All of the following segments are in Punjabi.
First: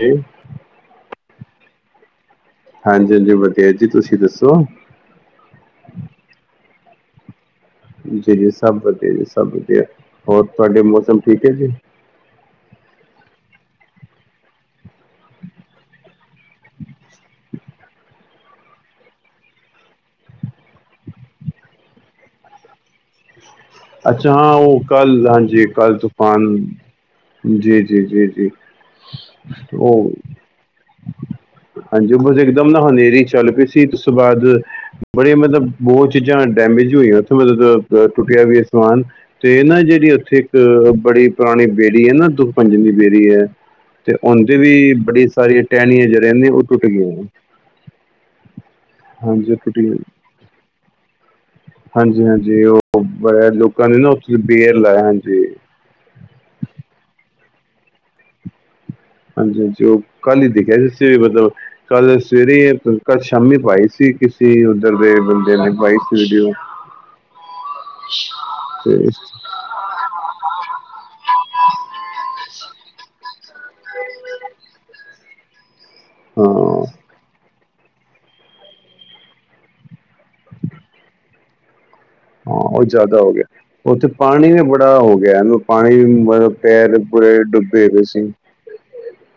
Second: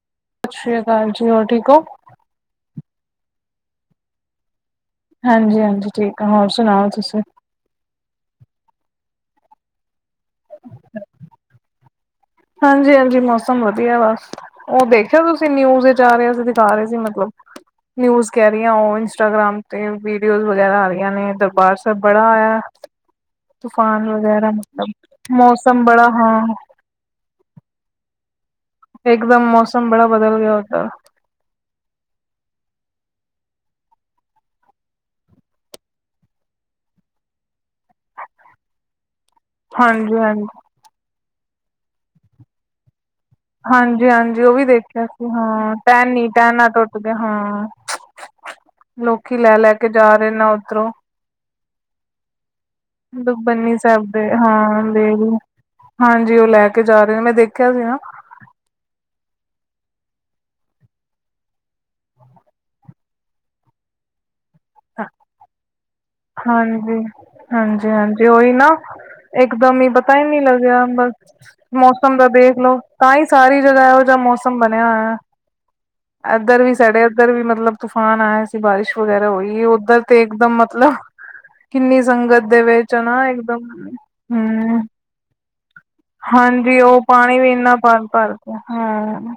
ਜੀ। ਸਤਿ ਸ੍ਰੀ ਅਕਾਲ ਜੀ, ਹੋਰ ਠੀਕ ਹੋ। ਹਾਂਜੀ-ਹਾਂਜੀ ਵਧੀਆ ਜੀ ਤੁਸੀਂ ਦੱਸੋ। ਹਾਂਜੀ ਹਾਂਜੀ ਠੀਕ ਆ, ਹੋਰ ਸੁਣਾਓ ਤੁਸੀਂ। ਜੀ ਸਭ ਵਧੀਆ ਜੀ, ਸਭ ਵਧੀਆ, ਹੋਰ ਤੁਹਾਡੇ ਮੌਸਮ ਠੀਕ ਹੈ ਜੀ। ਹਾਂਜੀ- ਹਾਂਜੀ, ਮੌਸਮ ਵਧੀਆ ਵਾ। ਉਹ ਦੇਖਿਆ ਤੁਸੀਂ ਨਿਊਜ਼ ਵਿਚ ਆ ਰਹਾ ਸੀ, ਦਿਖਾ ਰਹੇ ਸੀ ਮਤਲਬ ਨਿਊਜ਼ ਕਹਿ ਰਹੀ ਆਂ, ਉਹ ਇੰਸਟਾਗ੍ਰਾਮ ਤੇ ਵੀਡੀਓਜ਼ ਵਗੈਰਾ ਆ ਰਹੀਆਂ ਨੇ ਦਰਬਾਰ ਸਾਹਿਬ ਬੜਾ ਆਇਆ। ਤੂਫਾਨ ਅੱਛਾ ਵਗੈਰਾ ਹਾਂ, ਉਹ ਕੱਲ ਮਤਲਬ ਹਾਂਜੀ ਮੌਸਮ ਕੱਲ ਬੜਾ ਹਾਂ ਤੂਫਾਨ ਜੀ, ਜੀ, ਜੀ, ਜੀ। ਇੱਕਦਮ ਮੌਸਮ ਬੜਾ ਉਹ ਬਦਲ ਗਿਆ ੳਧਰ ਹਾਂਜੀ, ਉਹ ਬਸ ਇੱਕਦਮ ਨਾ ਹਨੇਰੀ ਚੱਲ ਪਈ ਸੀ ਉਸ ਤੋਂ ਬਾਅਦ ਹ ਬੜੀ ਮਤਲਬ ਬਹੁਤ ਚੀਜ਼ਾਂ ਡੈਮੇਜ ਹੋਈਆਂ, ਉੱਥੇ ਮਤਲਬ ਟੁੱਟਿਆ ਵੀ ਅਂ ਸਮਾਨ, ਤੇ ਨਾ ਜਿਹੜੀ ਹਾਂਜੀ ਉੱਥੇ ਹਾਂਜੀ ਇੱਕ ਬੜੀ ਪੁਰਾਣੀ ਬੇਰੀ ਹੈ ਨਾ ਦੁੱਖ ਭੰਜਨੀ ਬੇਰੀ ਏ ਹਾਂਜੀ-ਹਾਂਜੀ ਉਹ ਵੀ ਦੇਖਿਆ ਸੀ ਹਾਂ, ਟਹਿਣੀਆਂ ਟੈਨੀ ਜਿਹੜੀਆਂ ਨੇ ਉਹ ਟੈਨਾ ਟੁੱਟ ਗਿਆ ਗਈਆਂ ਹਾਂ ਲੋਕੀ ਹਾਂਜੀ ਲੈ-ਲੈ ਟੁੱਟ ਕੇ ਜਾ ਰਹੇ ਨੇ ਉੱਧਰੋਂ ਹਾਂਜੀ-ਹਾਂਜੀ, ਉਹ ਬੜਾ ਦੁਖਬਨੀ ਲੋਕਾਂ ਨੇ ਸਾਹਿਬ ਨਾ ਦੇ ਉੱਥੇ ਬੇਰ ਹਾਂ ਲਾਇਆ ਦੇ ਵੀ ਹਾਂਜੀ ਹਾਂਜੀ ਉਹ ਲੈ ਕੇ ਜਾ ਰਹੇ ਨੇ ਮੈਂ ਦੇਖਿਆ ਸੀ ਨਾ ਹਾਂਜੀ-ਹਾਂਜੀ, ਉਹ ਕਲ ਹੀ ਦੇਖਿਆ [unintelligible] ਕੱਲ ਸਵੇਰੇ ਕੱਲ ਸ਼ਾਮੀ ਪਾਈ ਸੀ, ਕਿਸੇ ਉੱਧਰ ਦੇ ਬੰਦੇ ਨੇ ਪਾਈ ਸੀ। ਵੀਡੀਓ ਹਾਂਜੀ-ਹਾਂਜੀ, ਹਾਂਜੀ ਉਹੀ ਨਾ ਤੇ ਇਕਦਮ ਹੀ ਪਤਾ ਹੀ ਨਹੀ ਲਗਿਆ ਬਸ ਮੌਸਮ ਦਾ ਦੇਖ ਲੋ, ਤਾਂ ਹੀ ਸਾਰੀ ਜਗਹ ਇਹੋ ਜਿਹਾ ਮੌਸਮ ਬਣਿਆ ਹੋਇਆ। ਹਾਂ ਏਧਰ ਵੀ ਸਾਡੇ ਏਧਰ ਵੀ ਮਤਲਬ ਤੂਫਾਨ ਆਯਾਂ ਸੀ ਬਾਰਿਸ਼ ਵਗੈਰਾ ਹੋਈ ਉੱਧਰ ਤੇ ਇਕਦਮ ਮਤਲਬ ਕਿੰਨੀ ਸੰਗਤ ਹਾਂ ਦੇ ਉਹ ਵਿੱਚ ਜ਼ਿਆਦਾ ਨਾ ਹੋ ਗਿਆ ਇਕਦਮ, ਉੱਥੇ ਪਾਣੀ ਵੀ ਹਮ ਬੜਾ ਹੋ ਗਿਆ ਇਹਨੂੰ ਪਾਣੀ ਮਤਲਬ ਹਾਂਜੀ, ਪੈਰ ਉਹ ਪੂਰੇ ਪਾਣੀ ਵੀ ਇਨਾ ਡੁੱਬੇ ਹੋਏ ਸੀ ਭਰ [unintelligible] ਹਮ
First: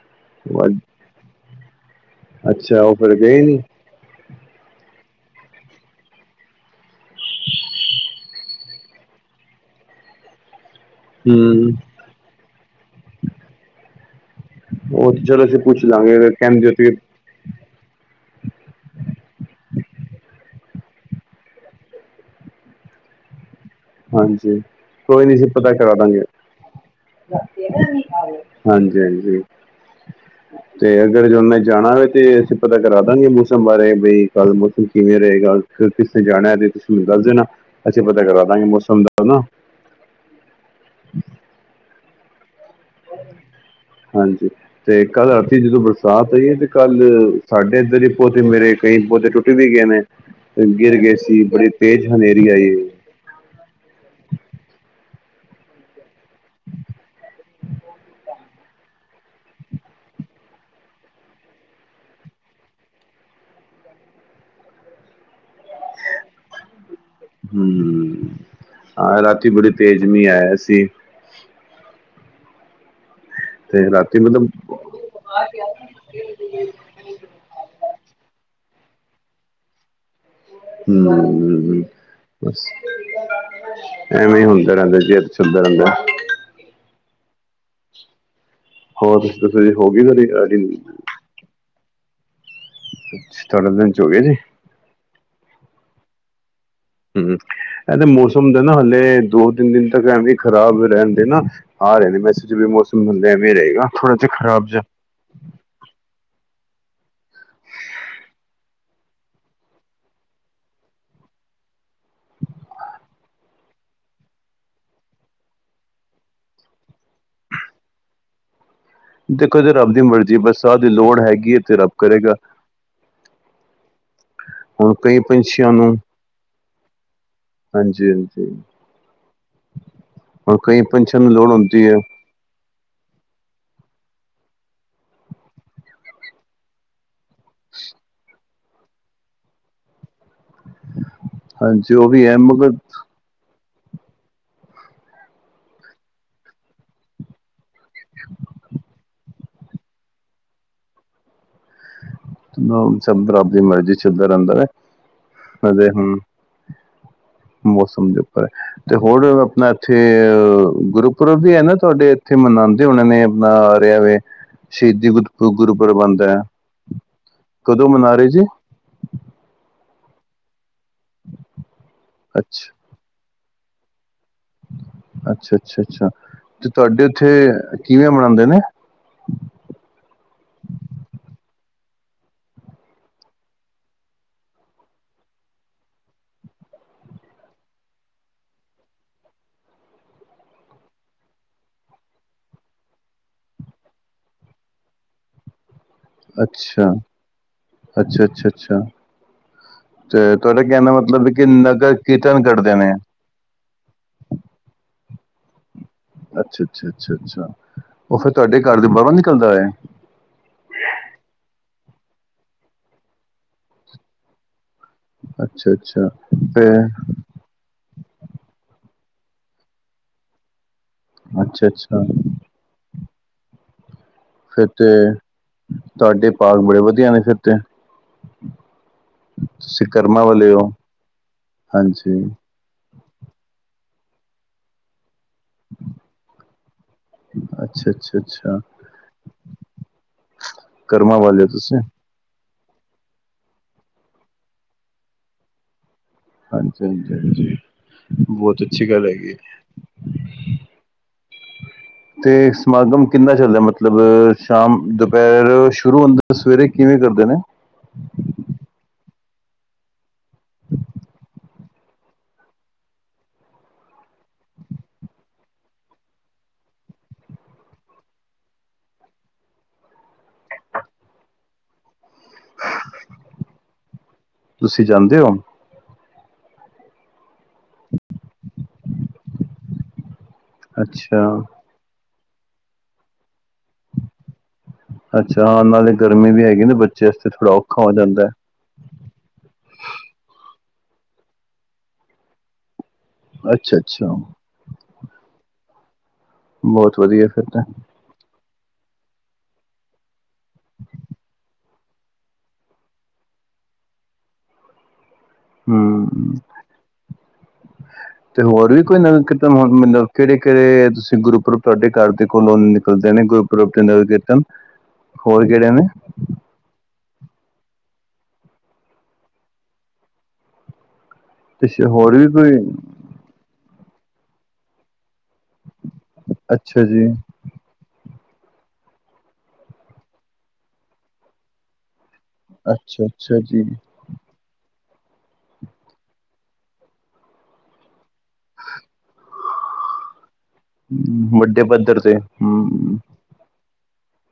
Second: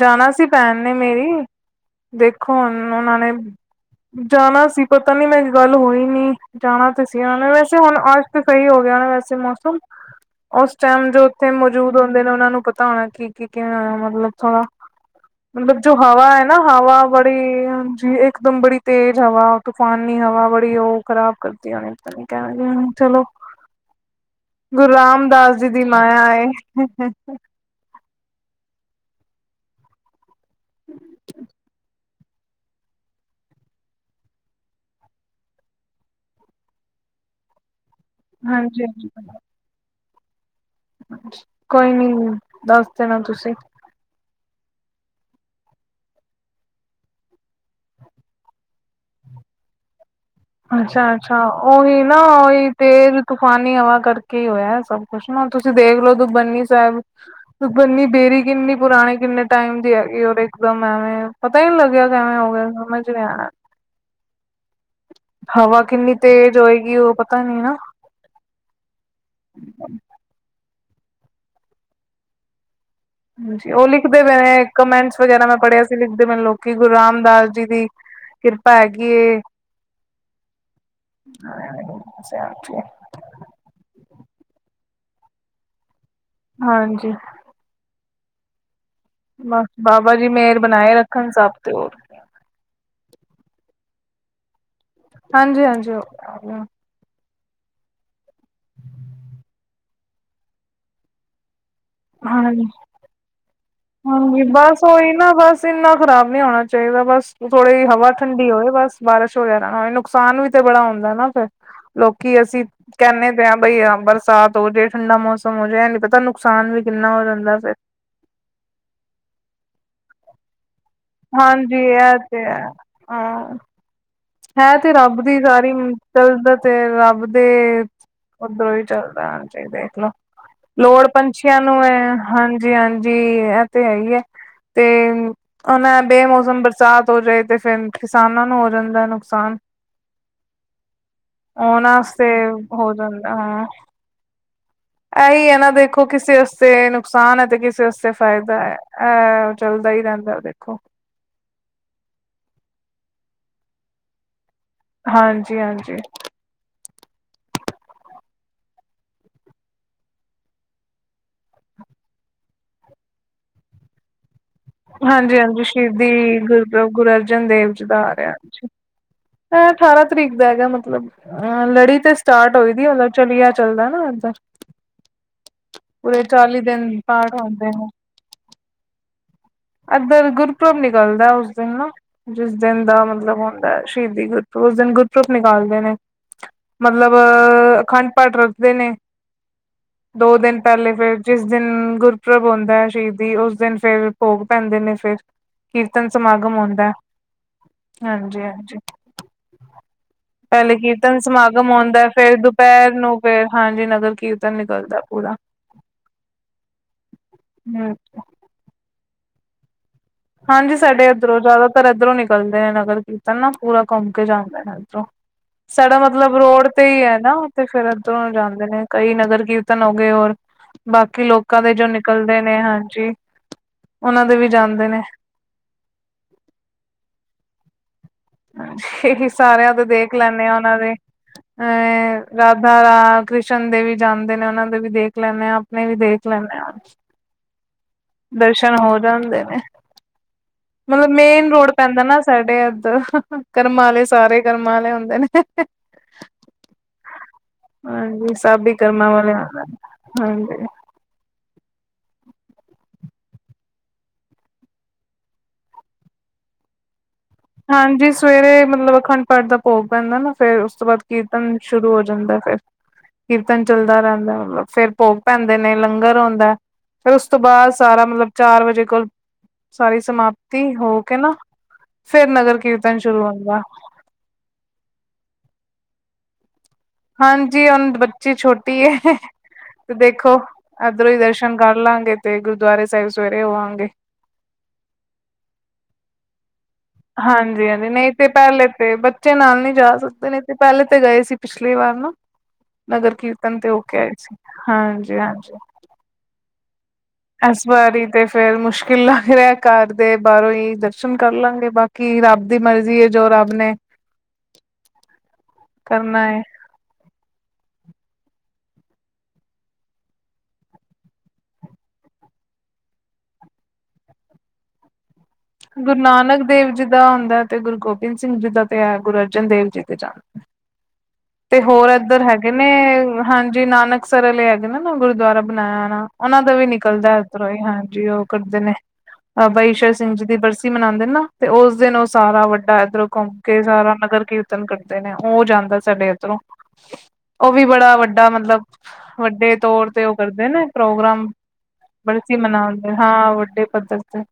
ਜਾਣਾ ਸੀ ਭੈਣ ਨੇ ਮੇਰੀ, ਦੇਖੋ ਅੱਛਾ ਹੁਣ ਉਹ ਫਿਰ ਉਹਨਾ ਨੇ ਗਏ ਨੀ ਜਾਣਾ ਸੀ ਪਤਾ ਨੀ ਮੇਰੀ ਗੱਲ ਹੋਈ ਨੀ। ਜਾਣਾ ਤਾਂ ਸੀ, ਉਹਨਾਂ ਨੇ ਵੈਸੇ ਹੁਣ ਅੱਜ ਤੇ ਸਹੀ ਹੋ ਗਿਆ ਹੋਨਾ ਵੈਸੇ ਮੌਸਮ। ਉਸ ਟਾਈਮ ਜੋ ਉੱਥੇ ਹੂੰ ਮੌਜੂਦ ਹੁੰਦੇ ਨੇ, ਉਹਨਾ ਨੂੰ ਪਤਾ ਹੋਣਾ ਕੀ ਕੀ ਕਿਵੇਂ ਮਤਲਬ ਉਹ ਤੇ ਚਲੋ ਅਸੀਂ ਮਤਲਬ ਪੁੱਛ ਜੋ ਲਾਂਗੇ ਹਵਾ ਹੈ, ਨਾ ਕਹਿੰਦੇ ਹੋ ਤੁਸੀਂ। ਹਵਾ। ਬੜੀ ਹਾਂਜੀ, ਇਕਦਮ ਬੜੀ ਤੇਜ਼ ਹਵਾ ਤੂਫਾਨੀ ਹਵਾ ਬੜੀ ਉਹ ਖਰਾਬ ਕਰਦੀਆਂ ਨੇ। ਕਹਿਣਗੇ ਹੁਣ ਚਲੋ ਹਾਂਜੀ ਗੁਰੂ ਕੋਈ ਨੀ ਅਸੀਂ ਰਾਮਦਾਸ ਜੀ ਪਤਾ ਦੀ ਕਰਾ ਦਾਂਗੇ ਮਾਇਆ ਏ। ਹਾਂਜੀ ਹਾਂਜੀ। ਤੇ ਅਗਰ ਉਹਨੇ ਜਾਣਾ ਹੋਵੇ ਤੇ ਅਸੀਂ ਪਤਾ ਕਰਾ ਦਾਂਗੇਗੇ ਮੌਸਮ ਬਾਰੇ, ਬਈ ਕੱਲ ਮੌਸਮ ਕਿਵੇਂ ਰਹੇਗਾ। ਜੇ ਤੁਸੀਂ ਜਾਣਾ ਤੇ ਤੁਸੀਂ ਮੈਨੂੰ ਦਸ ਦੇਨਾ। ਅਸੀ ਪਤਾ ਕਰ ਦਾ ਗੇਂ [unintelligible] ਹਾਂਜੀ ਹਾਂਜੀ। ਕੋਈ ਨੀ, ਦੱਸ ਦੇਣਾ ਤੁਸੀਂ। ਹਾਂਜੀ। ਤੇ ਕੱਲ੍ਹ ਰਾਤੀ ਜਦੋਂ ਬਰਸਾਤ ਆਈ ਹੈ ਤੇ ਕੱਲ ਸਾਡੇ ਇੱਧਰ ਹੀ ਪੌਦੇ ਮੇਰੇ ਕਈ ਪੌਦੇ ਟੁੱਟ ਵੀ ਗਏ ਨੇ। ਗਿਰ ਅੱਛਾ ਗਏ ਸੀ ਅੱਛਾ, ਬੜੀ ਉਓਹੀ ਤੇਜ਼ ਨਾ ਹਨੇਰੀ ਉਹੀ ਆਈ ਤੇ। ਤੂਫਾਨੀ ਹਵਾ ਕਰਕੇ ਹੀ ਹੋਇਆ ਸਭ ਕੁਛ ਨਾ, ਤੁਸੀਂ ਦੇਖਲੋ ਦੁਖਭੰਜਨੀ ਸਾਹਿਬ ਦੁਖ ਭੰਜਨੀ ਬੇਰੀ ਕਿੰਨੀ ਪੁਰਾਣੇ ਕਿੰਨੇ ਟਾਈਮ ਦੀ ਹੈਗੀ ਹੋਰ। ਇਕਦਮ ਐਵੇਂ ਪਤਾ ਹੀ ਨੀ ਲੱਗਿਆ ਕਿਵੇਂ ਹੋ ਗਿਆ, ਸਮਝ ਨੀ ਆਯਾ। ਹਵਾ ਕਿੰਨੀ ਤੇਜ਼ ਹੋਏਗੀ, ਉਹ ਪਤਾ ਨੀ ਨਾ। ਹਮ ਹਾਂ, ਰਾਤੀ ਬੜੀ ਤੇਜ਼ ਮਂੀ ਆਇਆ ਸੀ। ਤੇ ਉਹ ਰਾਤੀ ਲਿਖਦੇ ਪਏ ਮਤਲਬ ਨੇ ਕਮੈਂਟਸ। ਵਗੈਰਾ ਮੈਂ ਪੜ੍ਹਿਆ ਸੀ ਲਿਖਦੇ ਪਏ ਨੇ ਲੋਕੀ ਗੁਰੂ ਰਾਮਦਾਸ ਜੀ ਦੀ ਕਿਰਪਾ ਹੈਗੀ ਐ। ਹੂੰ, ਬਸ ਐਵੇਂ ਈ ਹੁੰਦਾ ਰਹਿੰਦਾ ਜੀ ਇਹ ਚਲਦਾ ਰਹਿੰਦਾ। ਹਾਂਜੀ। ਹੋਰ ਤੁਸੀਂ ਦੱਸੋ ਬਸ ਜੀ ਹੋ ਗਈ ਬਾਬਾ ਜੀ ਮੇਹਰ ਤੁਹਾਡੀ ਬਣਾਏ ਅਹ, ਰੱਖਣ ਸਭ ਤੇ ਹੋਰ ਤੁਹਾਡਾ ਲੰਚ ਹੋ ਗਿਆ ਜੀ। ਹਾਂਜੀ, ਹਾਂਜੀ। ਔਕੇ ਔਕੇ ਹੂੰ, ਇਹ ਤਾਂ ਮੌਸਮ ਦਾ ਨਾ ਹਲੇ ਦੋ- ਤਿੰਨ ਦਿਨ ਤੱਕ ਐਵੇਂ ਖ਼ਰਾਬ ਰਹਿਣਦੇ ਨਾ ਆ ਰਹੇ ਨੇ ਮੈਸਜ ਹਾਂਜੀ ਜਿਵੇਂ ਮੋਸਮ ਹੁੰਦਾ ਐਵੇਂ ਰਹੇਗਾ। ਥੋੜਾ ਜਿਹਾ ਹਾਂਜੀ ਖਰਾਬ ਜਿਹਾ ਬਸ ਉਹੀ ਨਾ ਬਸ ਇੰਨਾ ਖਰਾਬ ਨੀ ਹੋਣਾ ਚਾਹੀਦਾ ਬਸ ਥੋੜੀ ਜ ਹਵਾ ਠੰਡੀ ਹੋਵੇ ਬਸ ਬਾਰਸ਼ ਵਗੈਰਾ ਨਾ ਹੋ ਨੁਕ ਨੁਕਸਾਨ ਵੀ ਤੇ ਬੜਾ ਹੁੰਂਦਾ ਐ ਨਾ ਫੇਰ ਲੋਕੀ ਅਸੀਂ ਕਹਿੰਦੇ ਤੇ ਆ ਬਈ ਹਾ ਬਰਸਾਤ ਹੋ ਜੇ ਠੰਡਾ ਮੌਸਮ ਹੋ ਜੇ, ਇਹ ਨੀ ਪਤਾ ਨੁਕਸਾਨ ਵੀ ਕਿੰਨਾ ਹੋ ਜਾਂਦੈ ਫੇਰ। ਦੇਖੋ ਜੇ ਰੱਬ ਦੀ ਮਰਜ਼ੀ ਐ ਬਰਸਾਤ ਦੀ ਲੋੜ ਹੈਗੀ ਹੈ ਤੇ ਹਾਂਜੀ ਰੱਬ ਇਹ ਕਰੇਗਾ। ਤੇ ਹੈ ਹਾਂ ਹੈ ਤੇ ਹੁਣ ਕਈ ਰੱਬ ਦੀ ਪੰਛੀਆਂ ਸਾਰੀ ਨੂੰ ਚਲਦਾ ਤੇ ਰੱਬ ਤੇ ਹਾਂਜੀ ਹਾਂਜੀ ਉੱਧਰੋਂ ਹੀ ਚੱਲਦਾ ਐ ਤੇ ਦੇਖਲੋ ਲੋੜ ਪੰਛੀਆਂ ਨੂੰ ਹੈ। ਹਾਂਜੀ ਹਾਂਜੀ ਇਹ ਤੇ ਹੈ ਹੀ ਏ, ਤੇ ਉਹਨਾਂ ਬੇਮੌਸਮ ਬਰਸਾਤ ਹੋ ਜਾਏ ਤੇ ਫੇਰ ਕਿਸਾਨਾਂ ਨੂੰ ਹੋ ਜਾਂਦੈ ਨੁਕਸਾਨ। ਹਾਂਜੀ ਉਹਨਾਂ ਉਹ ਆਸਤੇ ਵੀ ਹੈ ਮਗਰ ਹੋ ਜਾਂਦੈ ਹਾਂ। ਇਹੀ ਹੈ ਨਾ, ਦੇਖੋ ਕਿਸੇ ਆਸਤੇ ਨੁਕਸਾਨ ਹੈ ਤੇ ਕਿਸੇ ਆਸਤੇ ਫਾਇਦਾ ਹੈ, ਅਹਹਹਹਹ। ਚੱਲਦਾ ਹੀ ਰਹਿੰਦੈ ਦੇਖੋ ਹਮਮਮ ਸਬ ਰੱਬ ਦੀ ਮਰਜ਼ੀ ਚੱਲਦਾ ਰਹਿੰਦਾ ਹੈ ਕਿਵੇ ਹਾਂਜੀ-ਹਾਂਜੀ ਹਮਮਮ। ਮੌਸਮ ਦੇ ਉੱਪਰ ਹੈ। ਤੇ ਹੋਰ ਆਪਣਾ ਇੱਥੇ ਅਹ ਗੁਰਪੁਰਬ ਵੀ ਹੈ ਨਾ ਤੁਹਾਡੇ ਇੱਥੇ ਮਨਾਂਦੇ ਉਹਨਾਂ ਨੇ ਆਪਣਾ ਆ ਰਿਹਾ ਸ਼ਹੀਦੀ ਗੁਰ ਹਾਂਜੀ-ਹਾਂਜੀ ਗੁਰੂ ਪੁਰਬ ਆਂਦੈ। ਸ਼ਹੀਦੀ ਗੁਰੂ ਗੁਰੂ ਅਰਜਨ ਦੇਵ ਜੀ ਦਾ ਆ ਰਿਹਾ ਜੀ, ਐ ਅਠਾਰਾਂ ਤਰੀਕ ਦਾ ਹੈਗਾ ਮਤਲਬ। ਅ ਲੜੀ ਤੇ ਸਟਾਰਟ ਹੋਈ ਅੱਛਾ ਦੀ ਐ ਮਤਲਬ ਚਲਿਆ ਚੱਲਦਾ ਨਾ ਇੱਧਰ। ਅੱਛਾ ਅੱਛਾ ਅੱਛਾ ਪੂਰੇ ਚਾਲੀ ਤੇ ਦਿਨ ਤੁਹਾਡੇ ਉੱਥੇ ਪਾਠ ਹੁੰਦੇ ਨੇ ਕਿਵੇਂ ਮਨਾਂਦੇ ਨੇ। ਇੱਧਰ ਗੁਰਪੁਰਬ ਨਿਕਲਦਾ ਉਸ ਦਿਨ ਨਾ ਜਿਸ ਦਿਨ ਦਾ ਮਤਲਬ ਹੁੰਦੈ ਸ਼ਹੀਦੀ ਗੁਰਪੁਰੁਬ ਉਸ ਦਿਨ ਗੁਰਪੁਰੁਬ ਨਿਕਾਲਦੇ ਨੇ ਮਤਲਬ ਅਖੰਡ ਪਾਠ ਰੱਖਦੇ ਨੇ ਦੋ ਦਿਨ ਪਹਿਲੇ ਫਿਰ ਜਿਸ ਦਿਨ ਗੁਰਪੂਰਬ ਹੁੰਦਾ ਹੈ, ਸ਼ਹੀਦੀ ਉਸ ਦਿਨ ਫਿਰ ਭੋਗ ਪੈਂਦੇ ਨੇ ਫੇਰ ਕੀਰਤਨ ਸਮਾਗਮ ਹੁੰਦਾ ਅੱਛਾ ਅੱਛਾ ਹਾਂਜੀ, ਅੱਛਾ ਹਾਂਜੀ। ਅੱਛਾ ਤੇ ਤੁਹਾਡਾ ਪਹਿਲੇ ਕਹਿਣ ਦਾ ਕੀਰਤਨ ਮਤਲਬ ਹੈ ਕਿ ਸਮਾਗਮ ਨਗਰ ਹੁੰਦਾ, ਫੇਰ ਕੀਰਤਨ ਕਰਦੇ ਦੁਪਹਿਰ ਨੇ ਨੂੰ ਫੇਰ ਹਾਂਜੀ ਨਗਰ ਕੀਰਤਨ ਨਿਕਲਦਾ ਪੂਰਾ ਅੱਛਾ-ਅੱਛਾ-ਅੱਛਾ-ਅੱਛਾ ਹਮ ਉਹ ਫਿਰ ਤੁਹਾਡੇ ਘੱਰ ਦੇ ਬਾਹਰੋਂ ਨਿਕਲਦਾ ਏ ਹਾਂਜੀ, ਸਾਡੇ ਇੱਧਰੋਂ ਜ਼ਿਆਦਾਤਰ ਇੱਧਰੋਂ ਨਿਕਲਦੇ ਨਗਰ ਕੀਰਤਨ ਨਾ ਪੂਰਾ ਘੁੰਮ ਕੇ ਜਾਂਦੇ ਨੇ ਅੱਛਾ ਸਾਡਾ ਅੱਛਾ ਮਤਲਬ ਰੋਡ ਫਿਰ ਤੇ ਈ ਏ ਨਾ ਫਿਰ ਇੱਧਰੋ ਜਾਂਦੇ ਨੇ ਕਈ ਨਗਰ ਕੀਰਤਨ ਹੋ ਗਏ ਔਰ ਬਾਕੀ ਲੋਕਾਂ ਅੱਛਾ ਦੇ ਜੋ ਅੱਛਾ ਨਿਕਲ ਦੇ ਨੇ ਹਾਂਜੀ। ਉਹਨਾਂ ਦੇ ਵੀ ਫਿਰ ਜਾਂਦੇ ਨੇ ਤੇ, ਤੁਹਾਡੇ ਭਾਗ ਬੜੇ ਵਧੀਆ ਨੇ ਫਿਰ ਤੇ ਇਹੀ ਸਾਰਿਆਂ ਤੇ ਤੁਸੀਂ ਦੇਖ ਕਰਮਾਂ ਲੈਂਣੇ ਵਾਲੇ ਆਂ ਹੋ ਉਹਨਾਂ ਦੇ ਹਾਂਜੀ, ਅਹ ਰਾਤ ਰਾਧਾ-ਕ੍ਰਿਸ਼ਨ ਦੇ ਵੀ ਜਾਂਦੇ ਨੇ ਉਹਨਾਂ ਦੇ ਵੀ ਦੇਖ ਲੈਂਨੇ ਹਾਂ। ਆਪਣੇ ਵੀ ਦੇਖ ਲੈਂਦੇ ਹਾਂ। ਅੱਛਾ, ਅੱਛਾ, ਅੱਛਾ ਦਰਸ਼ਨ ਹੋ ਜਾਂਦੇ ਨੇ ਮਤਲਬ ਕਰਮਾਂ ਵਾਲੇ ਹੋ ਮੇਨ ਰੋਡ ਤੁਸੀਂ ਪੈਂਦਾ ਨਾ ਸਾਡੇ ਐਧਰ ਕਰਮਾ ਆਲੇ ਸਾਰੇ, ਕਰਮਾ ਆਲੇ ਹੁੰਦੇ ਨੇ। ਹਾਂਜੀ, ਹਾਂਜੀ, ਹਾਂਜੀ ਹਾਂਜੀ, ਬਹੁਤ ਸਭ ਈ ਅੱਛੀ ਗੱਲ ਕਰਮਾਂ ਹੈਗੀ ਏ। ਵਾਲਿਆ ਦਾ ਹਾਂਜੀ। [unintelligible] ਤੇ ਸਮਾਗਮ ਕਿੰਨਾ ਚੱਲਦਾ ਮਤਲਬ ਸ਼ਾਮ ਦੁਪਹਿਰ ਸ਼ੁਰੂ ਹੁੰਦਾ- ਇਹ ਸਵੇਰੇ ਕਿਵੇਂ ਕਰਦੇ ਨੇ? ਹਾਂਜੀ, ਸਵੇਰੇ ਮਤਲਬ ਅਖੰਡ ਪਾਠ ਦਾ ਭੋਗ ਪੈਂਦਾ ਨਾ ਫੇਰ ਉਸ ਤੋਂ ਬਾਅਦ ਕੀਰਤਨ ਸ਼ੁਰੂ ਹੋ ਜਾਂਦਾ ਫਿਰ ਕੀਰਤਨ ਚੱਲਦਾ ਰਹਿੰਦਾ। ਫਿਰ ਭੋਗ ਪੈਂਦੇ ਨੇ, ਲੰਗਰ ਹੁੰਦਾ। ਫਿਰ ਉਸ ਤੋਂ ਬਾਅਦ ਸਾਰਾ ਮਤਲਬ ਚਾਰ ਵਜੇ ਕੋਲ ਸਾਰੀ ਸਮਾਪਤੀ ਹੋ ਕੇ ਨਾ ਫੇਰ ਨਗਰ ਕੀਰਤਨ ਸ਼ੁਰੂ ਹੁੰਦਾ ਤੁਸੀਂ ਜਾਂਦੇ ਹੋ। ਹਾਂਜੀ ਹੁਣ ਬੱਚੀ ਛੋਟੀ ਏ ਤੇ ਦੇਖੋ ਏਧਰੋਂ ਹੀ ਅੱਛਾ, ਦਰਸ਼ਨ ਕਰ ਲਾਂਗੇ ਤੇ ਗੁਰਦੁਆਰੇ ਸਾਹਿਬ ਸਵੇਰੇ ਹੋਵਾਂਗੇ। ਅੱਛਾ ਹਾਂ ਨਾਲੇ ਗਰਮੀ ਵੀ ਹੈਗੀ ਨਾ ਬ ਹਾਂਜੀ ਹਾਂਜੀ ਨਹੀਂ ਤੇ ਪਹਿਲੇ ਤੇ ਬ ਬੱਚੇ ਨਾਲ ਨਹੀਂ ਜਾ ਸਕਦੇ ਨਹੀਂ ਤੇ ਪਹਿਲੇ ਤੇ ਗਏ ਸੀ ਪਿਛਲੀ ਵਾਰ ਨਾ ਨਗਰ ਹੈ। ਕੀਰਤਨ ਤੇ ਅੱਛਾ, ਹੋਕੇ ਆਏ ਅੱਛਾ ਸੀ। ਹਾਂਜੀ-ਹਾਂਜੀ। ਬੋਤ ਵਧੀਆ। ਫਿਰ ਐਸ ਤਾਂ ਵਾਰੀ ਤੇ ਫੇਰ ਮੁਸ਼ਕਿਲ ਲੱਗ ਰਿਹਾ। ਘਰ ਦੇ ਬਾਹਰੋਂ ਹੀ ਦਰਸ਼ਨ ਕਰ ਲਾਂਗੇ ਬਾਕੀ ਰੱਬ ਦੀ ਮਰਜ਼ੀ ਏ ਜੋ ਰੱਬ ਨੇ ਕਰਨਾ ਹੂੰ। ਹੈ ਤੇ ਹੋਰ ਵੀ ਕੋਈ ਨਗਰ ਕੀਰਤਨ ਮਤਲਬ ਕਿਹੜੇ-ਕਿਹੜੇ ਤੁਸੀਂ ਗੁਰਪੁਰਬ ਤੁਹਾਡੇ ਘਰ ਦੇ ਕੋਲੋ ਨਿਕ ਕਰਦੇ ਨੇ ਗੁਰੂਪੁਰਬ ਦੇ ਨਗਰ ਕੀਰਤਨ ਹੋਰ ਕਿਹੜੇ ਨੇ? ਗੁਰੂ ਨਾਨਕ ਦੇਵ ਜੀ ਦਾ ਹੁੰਦਾ ਤੇ ਗੁਰੂ ਗੋਬਿੰਦ ਸਿੰਘ ਜੀ ਦਾ ਤੇ ਏ ਗੁਰੂ ਅਰਜਨ ਦੇਵ ਜੀ ਤੇ ਜਾਂ ਤੇ ਸ਼- ਹੋਰ ਇੱਧਰ ਵੀ ਹੈਗੇ ਕੋਈ ਨੇ ਹਾਂਜੀ, ਨਾਨਕਸਰ ਵਾਲੇ ਹੈਗੇ ਨੇ ਨਾ ਗੁਰਦੁਆਰਾ ਬਣਾਇਆ ਣਾ ਉਹਨਾਂ ਦਾ ਵੀ ਅੱਛਾ ਜੀ। ਨਿਕਲਦਾ ਹੀ ਹਾਂਜੀ ਉਹ ਕਰਦੇ ਨੇ ਅਹ ਬਾਬਾ ਈਸ਼ਰ ਸਿੰਘ ਜੀ ਦੀ ਬਰਸੀ ਮਨਾਦੇ ਨੇ ਨਾ ਤੇ ਉਸ ਦਿਨ ਉਸ ਸਾਰਾ ਵੱਡਾ ਅੱਛਾ ਇੱਧਰ ਘੁੰਮ ਅੱਛਾ ਜੀ ਕੇ ਸਾਰਾ ਨਗਰ ਕੀਰਤਨ ਕਰਦੇ ਨੇ ਉਹ ਜਾਂਦਾ ਸਵੇਰ ਤਰੋ ਉਹ ਵੀ ਬੜਾ ਵੱਡ ਵੱਡਾ ਮਤਲਬ ਵੱਡੇ ਤੌਰ ਤੇ ਉਹ ਕਰਦੇ ਨੇ ਪ੍ਰੋਗਰਾਮ ਹਮ, ਵੱਡੇ ਪੱਧਰ ਤੇ ਬਰਸੀ ਮਨਾਂਦੇ ਹਮ ਹਾਂ ਵੱਡੇ ਪੱਧਰ ਤੇ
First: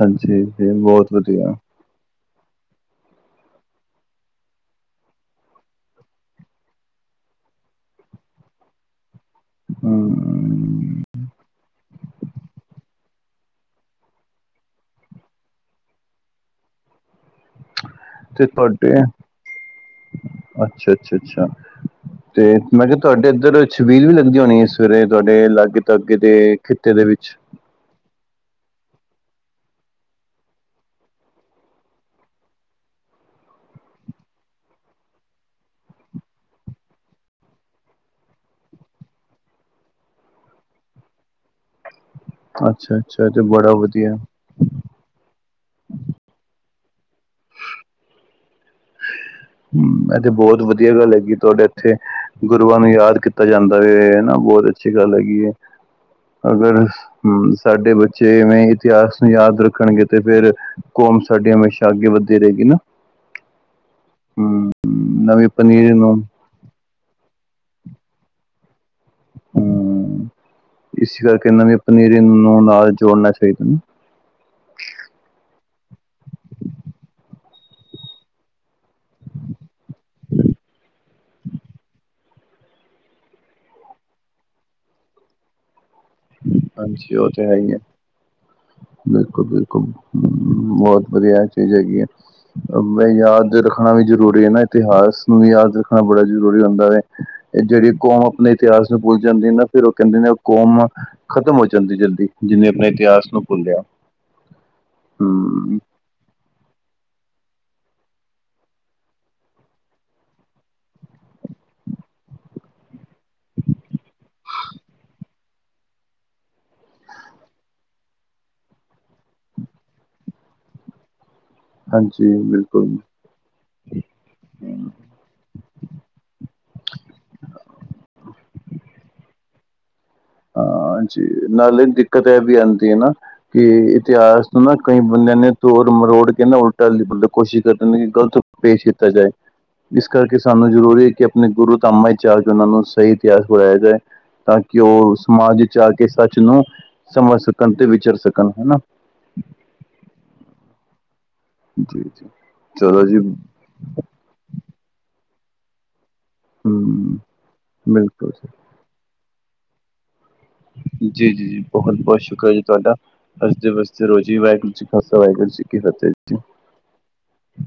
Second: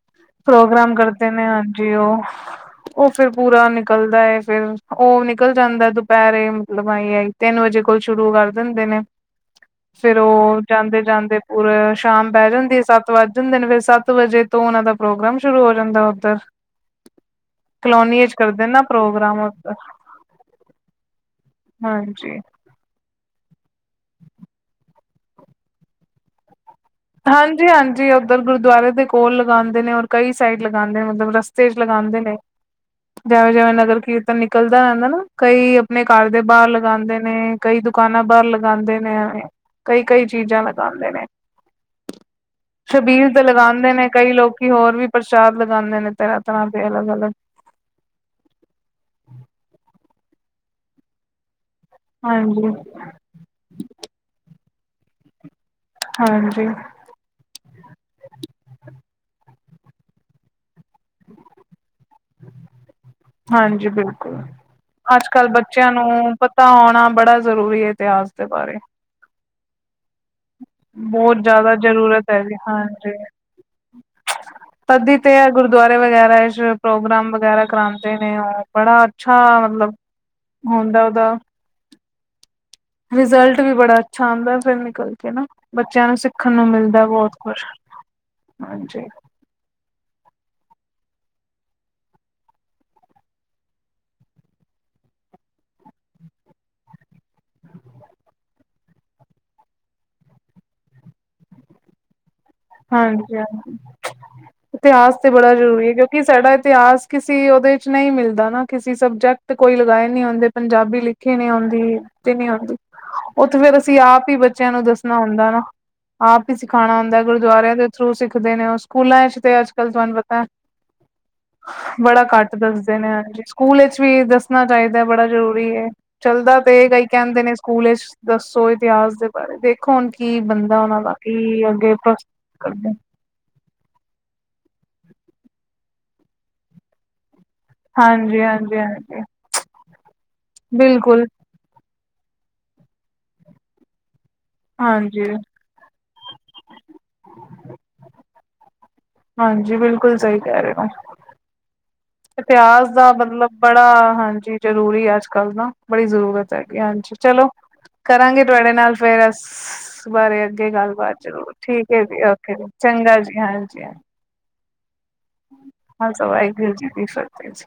ਹਾਂਜੀ ਜੀ ਪ੍ਰੋਗਰਾਮ ਬਹੁਤ ਕਰਦੇ ਨੇ ਵਧੀਆ ਜੀ ਉਹ ਉਹ ਫਿਰ ਪੂਰਾ ਨਿਕਲਦਾ ਏ ਫਿਰ ਉਹ ਨ ਨਿਕਲ ਜਾਂਦੈ ਦੁਪਹਿਰੇ ਮਤਲਬ ਆਹੀ ਆਹੀ ਤਿੰਨ ਵਜੇ ਕੋਲ ਸ਼ੁਰੂ ਕਰ ਦਿੰਦੇ ਨੇ ਫੇਰ ਉਹ ਹਮ ਜਾਂਦੇ ਜਾਂਦੇ ਪੂਰਾ ਸ਼ਾਮ ਪੈ ਜਾਂਦੀ ਹੈ ਸੱਤ ਵੱਜ ਜਾਂਦੇ ਨੇ ਫੇਰ ਸੱਤ ਵਜੇ ਤੋਂ ਉਹਨਾਂ ਦਾ ਪ੍ਰੋਗਰਾਮ ਸ਼ੁਰੂ ਹੋ ਜਾਂਦਾ ਉੱਧਰ [unintelligible] [inaudible] ਕਲੋਨੀ ਚ ਤੇ ਕਰਦੇ ਨਾ ਤੁਹਾਡੇ ਪ੍ਰੋਗਰਾਮ ਉਧਰ ਅੱਛਾ ਅੱਛਾ ਅੱਛਾ ਹਾਂਜੀ ਤੇ ਮੈਂ ਕਿਹਾ ਤੁਹਾਡੇ ਇੱਧਰ ਛਬੀਲ ਵੀ ਲੱਗਦੀ ਹੋਣੀ ਏ ਸਵੇਰੇ ਤੁਹਾਡੇ ਲਾਗੇ ਤਾਗੇ ਦੇ ਖਿੱਤੇ ਦੇ ਵਿੱਚ ਹਾਂਜੀ ਹਾਂਜੀ ਉੱਧਰ ਗੁਰਦੁਆਰੇ ਦੇ ਕੋਲ ਲਗਾਂਦੇ ਨੇ ਔਰ ਕਈ ਸਾਈਡ ਲਗਾਂਦੇ ਨੇ ਮਤਲਬ ਰਸਤੇ ਚ ਲਗਾਂਦੇ ਨੇ ਜੈਵੇਂ ਜੈਵੇਂ ਨਗਰ ਕੀਰਤਨ ਨਿਕਲਦਾ ਰਹਿੰਦੈ ਨਾ ਕਈ ਆਪਣੇ ਘਰ ਦੇ ਬਾਹਰ ਲਗਾਂਦੇ ਨੇ। ਕਈ ਦੁਕਾਨਾਂ ਬਾਹਰ ਲਗਾਂਦੇ ਨੇ ਕਈ ਕਈ ਚੀਜ਼ਾਂ ਲਗਾਂਦੇ ਨੇ। ਅੱਛਾ ਅੱਛਾ ਇਹ ਛਬੀਲ ਤੇ ਬੜਾ ਲਗਾਂਦੇ ਨੇ ਵਧੀਆ ਕਈ ਲੋਕੀ ਹੋਰ ਵੀ ਪ੍ਰਸ਼ਾਦ ਲਗਾਂਦੇ ਨੇ ਤਰ੍ਹਾਂ ਤਰ੍ਹਾਂ ਦੇ ਅਲੱਗ ਅਲੱਗ ਇਹ ਤੇ ਬਹੁਤ ਵਧੀਆ ਗੱਲ ਹੈਗੀ ਤੁਹਾਡੇ ਇੱਥੇ ਗੁਰੂਆਂ ਨੂੰ ਯਾਦ ਕੀਤਾ ਤਾ ਜਾਂਦਾ ਏ ਹਨਾ ਬਹੁਤ ਅੱਛੀ ਗੱਲ ਹੈਗੀ ਏ ਅਗਰ ਹਾਂਜੀ-ਹਾਂਜੀ-ਹਾਂਜੀ ਹਮ ਸਾਡੇ ਬੱਚੇ ਐਵੇਂ ਇਤਿਹਾਸ ਨੂੰ ਯਾਦ ਰੱਖਣਗੇ ਤੇ ਫੇਰ ਕੌਮ ਸਾਡੀ ਹਮੇਸ਼ਾ ਅੱਗੇ ਵੱਧਦੀ ਰਹੇਗੀ ਨਾ ਹਾਂਜੀ ਬਿਲਕੁਲ ਹੂੰ, ਅੱਜ ਨਵੇਂ ਕੱਲ ਬੱਚਿਆਂ ਪਨੀਰ ਨੂੰ ਤਾਂ ਆਉਣਾ ਬੜਾ ਜ਼ਰੂਰੀ ਏ ਇਤਿਹਾਸ ਦੇ ਬਾਰੇ ਹਮ ਇਸ ਬਹੁਤ ਕਰਕੇ ਇਹ ਜ਼ਿਆਦਾ ਨਵੀ ਪਨੀਰੀ ਜ਼ਰੂਰਤ ਹੈ ਜੀ ਨੂੰ ਨਾਲ ਹਾਂਜੀ। ਜੋੜਨਾ ਚਾਹੀਦੈ ਨਾ [inaudible] ਤਦੀ ਤੇ ਇਹ ਗੁਰਦੁਆਰੇ ਵਗੈਰਾ 'ਚ ਪ੍ਰੋਗਰਾਮ ਵਗੈਰਾ ਕਰਾਉਂਦੇ ਨੇ ਉਹ ਬੜਾ ਅੱਛਾ ਮਤਲਬ, ਹੁਣ ਤਾਂ ਉਹਦਾ ਰਿਜ਼ਲਟ ਵੀ ਬੜਾ ਅੱਛਾ ਆਉਂਦਾ, ਫਿਰ ਨਿਕਲ ਕੇ ਨਾ, ਬੱਚਿਆਂ ਨੂੰ ਸਖ ਅੱਛੇ ਹੋ ਜਾਏਂਗੇ, ਹਾਂਜੀ ਬਿਲਕੁਲ, ਬਿਲਕੁਲ ਬਹੁਤ, ਵਧੀਆ, ਚੀਜ਼ ਹੈਗੀ ਆ। ਯਾਦ ਰੱਖਣਾ ਵੀ ਜ਼ਰੂਰੀ ਹੈ ਨਾ ਇਤਿਹਾਸ, ਨੂੰ ਵੀ ਯਾਦ ਰੱਖਣਾ ਬੜਾ ਜ਼ਰੂਰੀ ਹੁੰਦਾ ਹੈ। ਜਿਹੜੀ ਕੌਮ ਆਪਣੇ ਇਤਿਹਾਸ ਨੂੰ ਭੁੱਲ ਜਾਂਦੀ ਨਾ, ਫਿਰ ਉਹ ਕਹਿੰਦੇ ਨੇ ਉਹ ਕੌਮ ਖ਼ਤਮ ਹੋ ਜਾਂਦੀ ਜਲਦੀ। ਜਿਹਨੇ ਆਪਣੇ ਇਤਿਹਾਸ ਹਾਂਜੀ, ਨੂੰ ਹਾਂਜੀ ਭੁੱਲਿਆ। ਇਤਿਹਾਸ ਤੇ ਬੜਾ ਹੂੰ, ਜ਼ਰੂਰੀ ਹੈ, ਕਿਉਂ ਕਿ ਸਾਡਾ ਇਤਿਹਾਸ ਕਿਸੇ, ਉਹਦੇ 'ਚ ਨਹੀਂ ਮਿਲਦਾ ਨਾ ਕਿਸੇ ਸਬਜੈਕਟ ਕੋਈ ਲਗਾਏ ਨਹੀਂ ਹੁੰਦੇ ਪੰਜਾਬੀ ਲਿਖ। ਕਿ ਨਹੀਂ ਆਉਂਦੀ ਤੇ ਨੀ ਆਉਂਦੀ, ਉਹ ਤੇ ਫਿਰ ਅਸੀਂ ਆਪ ਹੀ ਬੱਚਿਆਂ ਨੂੰ ਦੱਸਣਾ ਹੁੰਦਾ ਨਾ। ਆਪ ਹੀ ਸਿਖਾਉਣਾ ਹੁੰਦਾ। ਗੁਰਦੁਆਰਿਆਂ ਦੇ ਥਰੂ ਸਿੱਖਦੇ ਨੇ ਉਹ, ਸਕੂਲਾਂ 'ਚ ਤੇ ਅੱਜ ਕੱਲ ਤੁਹਾਨੂੰ ਪਤਾ ਬੜਾ ਹਾਂਜੀ ਘੱਟ ਬਿਲਕੁਲ। ਦੱਸਦੇ ਨੇ ਹਾਂਜੀ, ਸਕੂਲ ਵਿੱਚ ਵੀ ਦੱਸਣਾ ਚਾਹੀਦਾ ਬੜਾ ਜ਼ਰੂਰੀ ਹੈ। ਚੱਲਦਾ ਤੇ, ਕਈ ਕਹਿੰਦੇ ਨੇ ਸਕੂਲ ਵਿੱਚ ਦੱਸੋ ਇਤਿਹਾਸ ਪਰ ਦੇਖੋ ਹੁਣ ਕੀ ਬਣਦਾ ਹਾਂ ਉਹਨਾਂ ਦਾ, ਜੀ ਕੀ ਨਾਲੇ ਅੱਗੇ ਦਿੱਕਤ ਵੀ ਆਉਂਦੀ ਕਰਦੇ ਹੈ ਨਾ ਕਿ ਇਤਿਹਾਸ ਨੂੰ ਨਾ ਕਈ ਬੰਦਿਆਂ ਨੇ ਤੋੜ ਮਰੋੜ ਕੇ ਨਾ ਉਲਟਾ ਲਿਖਣ ਕੋਸ਼ਿਸ਼ ਕਰ ਗਲਤ ਹਾਂਜੀ ਹਾਂਜੀ ਪੇਸ ਕੀਤਾ ਹਾਂਜੀ ਜਾਏ। ਇਸ ਕਰਕੇ ਸਾਨੂੰ ਜ਼ਰੂਰੀ ਹੈ ਕਿ ਬਿਲਕੁਲ ਆਪਣੇ ਗੁਰੂ ਧਾਮਾਂ 'ਚ ਉਹਨਾਂ ਨੂੰ ਸਹੀ ਇਤਿਹਾਸ ਪੜ੍ਹਇਆ ਜਾਏ। ਤਾਂ ਕਿ ਉਹ ਹਾਂਜੀ। ਸਮਾਜ 'ਚ ਆ ਕੇ, ਸੱਚ ਨੂੰ ਸਮਝ ਸਕਣ ਤੇ ਵਿਚਰ ਸਕਣ ਹਨਾ। ਹਾਂਜੀ ਬਿਲਕੁਲ ਸਹੀ ਕਹਿ ਰਹੇ ਹੋ। ਜੀ ਇਤਿਹਾਸ ਚਲੋ ਦਾ ਜੀ ਮਤਲਬ ਬੜਾ ਹਾਂਜੀ, ਜ਼ਰੂਰੀ ਹੈ ਅੱਜ ਕੱਲ ਨਾ ਬੜੀ ਜ਼ਰੂਰਤ ਹਾਂਜੀ ਹਮ ਚਲੋ, ਬਿਲਕੁਲ ਕਰਾਂਗੇ ਤੁਹਾਡੇ ਨਾਲ ਫੇਰ, ਇਸ ਬਾਰੇ 'ਚ ਜੀ ਗੱਲਬਾਤ ਜੀ ਜੀ ਜ਼ਰੂਰ, ਜੀ, ਠੀਕ ਬਹੁਤ ਹੈ ਬਹੁਤ ਜੀ ਸ਼ੁਕਰ ਓਕੇ ਜੀ ਤੁਹਾਡਾ ਚੰਗਾ ਜੀ ਹੱਸਦੇ ਹਾਂਜੀ ਹਾਂ ਵਸਦੇ ਜੀ ਰੋਜੀ ਵਾਹਿਗੁਰੂ ਜੀ ਖਾਲਸਾ ਵਾਹਿਗੁਰੂ ਜੀ ਕੀ ਫਤਿਹ ਜੀ ਵਾਹਿਗੁਰੂ ਜੀ ਦੀ ਫਤਿਹ ਜੀ।